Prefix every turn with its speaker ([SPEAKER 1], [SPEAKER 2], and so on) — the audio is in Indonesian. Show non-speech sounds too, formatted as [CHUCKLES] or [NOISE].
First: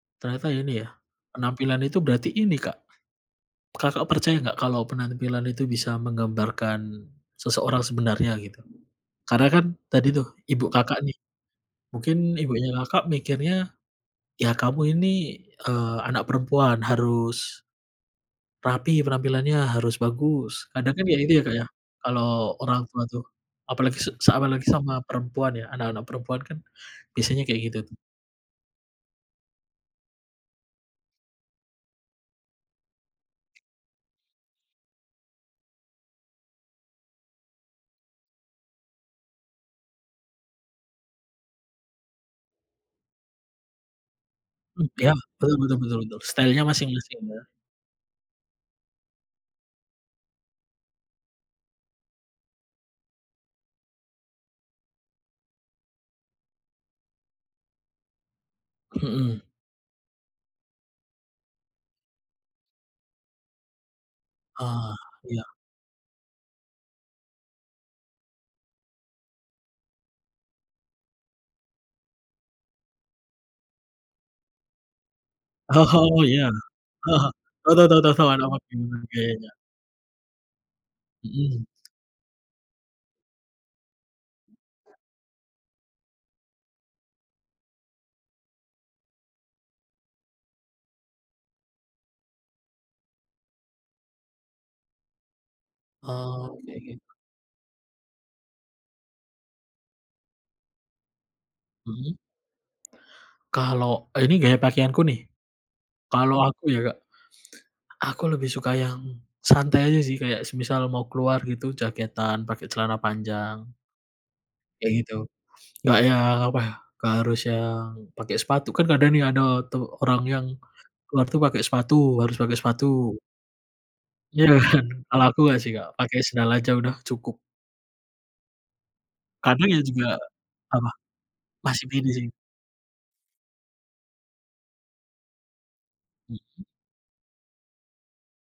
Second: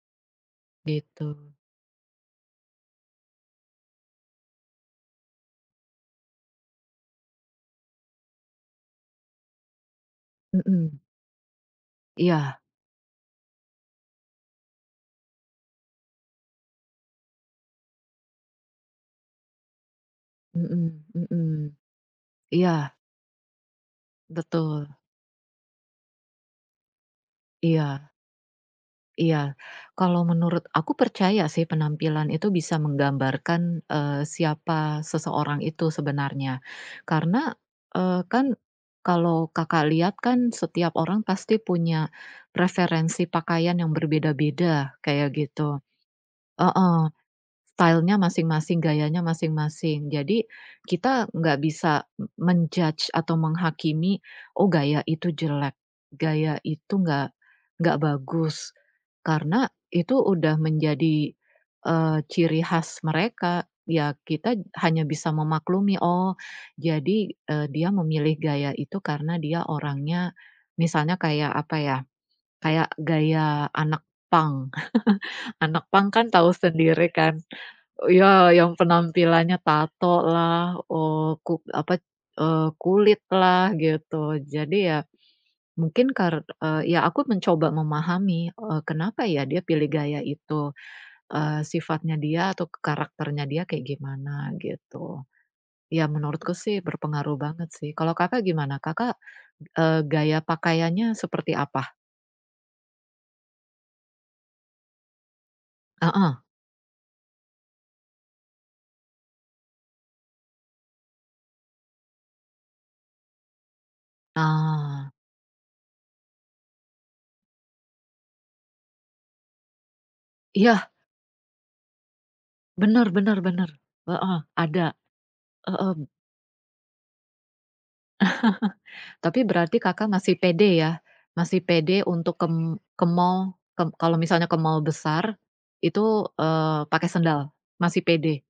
[SPEAKER 1] Ternyata ini ya,
[SPEAKER 2] Gitu.
[SPEAKER 1] penampilan itu berarti ini, Kak, Kakak percaya nggak kalau penampilan itu bisa menggambarkan seseorang sebenarnya, gitu? Karena kan tadi tuh ibu Kakak
[SPEAKER 2] Mhm.
[SPEAKER 1] nih, mungkin
[SPEAKER 2] Iya.
[SPEAKER 1] ibunya Kakak mikirnya, "Ya, kamu ini, eee, anak perempuan harus" "rapi penampilannya, harus bagus", kadang
[SPEAKER 2] Mhm,
[SPEAKER 1] kan ya itu ya, Kak, ya,
[SPEAKER 2] mhm.
[SPEAKER 1] kalau orang
[SPEAKER 2] Iya.
[SPEAKER 1] tua tuh, apalagi se apalagi
[SPEAKER 2] Betul.
[SPEAKER 1] sama perempuan, ya, anak-anak perempuan kan biasanya kayak gitu, tuh.
[SPEAKER 2] Iya. Iya, kalau menurut aku percaya sih penampilan itu bisa menggambarkan, eee, siapa seseorang itu sebenarnya. Karena, eee, kan kalau Kakak liat kan setiap orang pasti punya referensi pakaian yang
[SPEAKER 1] M
[SPEAKER 2] berbeda-beda,
[SPEAKER 1] ya,
[SPEAKER 2] kayak
[SPEAKER 1] betul betul
[SPEAKER 2] gitu.
[SPEAKER 1] betul, style-nya
[SPEAKER 2] Heeh.
[SPEAKER 1] masing-masing, ya.
[SPEAKER 2] Style-nya masing-masing, gayanya masing-masing. Jadi kita gak bisa men-judge atau menghakimi, Oh, gaya itu jelek, gaya itu nggak nggak bagus".
[SPEAKER 1] Mhm.
[SPEAKER 2] Karena, itu udah menjadi, eee, ciri khas mereka. Ya, kita
[SPEAKER 1] Oh,
[SPEAKER 2] hanya bisa
[SPEAKER 1] iya.
[SPEAKER 2] memaklumi, "Oh, jadi, eee, dia memilih gaya itu karena dia orangnya misalnya kayak, apa ya, kayak gaya anak punk. [CHUCKLES] Anak punk
[SPEAKER 1] Oh,
[SPEAKER 2] kan
[SPEAKER 1] iya.
[SPEAKER 2] tahu sendiri
[SPEAKER 1] [CHUCKLES]
[SPEAKER 2] kan.
[SPEAKER 1] Tau tau tau, anak
[SPEAKER 2] Ya
[SPEAKER 1] punk
[SPEAKER 2] yang
[SPEAKER 1] kayak gimana, oke, iya.
[SPEAKER 2] penampilannya tato lah, eee, kuk
[SPEAKER 1] Mhm.
[SPEAKER 2] apa, eee kulit lah, gitu. Jadi ya, mungkin kar ya, aku mencoba memahami kenapa ya dia pilih gaya itu, eee, sifatnya dia atau karakternya dia kayak gimana, gitu. Ya menurutku
[SPEAKER 1] Oh, oke
[SPEAKER 2] sih
[SPEAKER 1] oke.
[SPEAKER 2] berpengaruh banget, sih. Kalau Kakak gimana? Kakak, eee, gaya pakaiannya seperti apa?
[SPEAKER 1] Mhm. Kalau ini gaya pakaianku nih? Kalau
[SPEAKER 2] Heeh.
[SPEAKER 1] aku ya Kak, aku lebih suka yang santai aja sih, kayak semisal mau keluar gitu, jaketan pakai celana panjang. Kayak
[SPEAKER 2] Ah.
[SPEAKER 1] gitu, nggak yang, apa, nggak harus yang pakai sepatu, kan kadang ada tuh orang yang
[SPEAKER 2] Iya.
[SPEAKER 1] keluar tuh pake sepatu, harus pake sepatu
[SPEAKER 2] Bener bener bener, heeh,
[SPEAKER 1] Iya kan,
[SPEAKER 2] ada,
[SPEAKER 1] kalau aku nggak sih, Kak,
[SPEAKER 2] heeh.
[SPEAKER 1] pake sendal aja udah cukup.
[SPEAKER 2] [CHUCKLES] Tapi
[SPEAKER 1] Kadang
[SPEAKER 2] berarti
[SPEAKER 1] ya juga
[SPEAKER 2] Kakak masih pede
[SPEAKER 1] apa?
[SPEAKER 2] ya? Masih
[SPEAKER 1] Masih
[SPEAKER 2] pede
[SPEAKER 1] pede sih.
[SPEAKER 2] untuk ke ke mall. Ka kalau misalnya ke mall besar itu,
[SPEAKER 1] Mhm.
[SPEAKER 2] eee, pakai sendal, masih pede.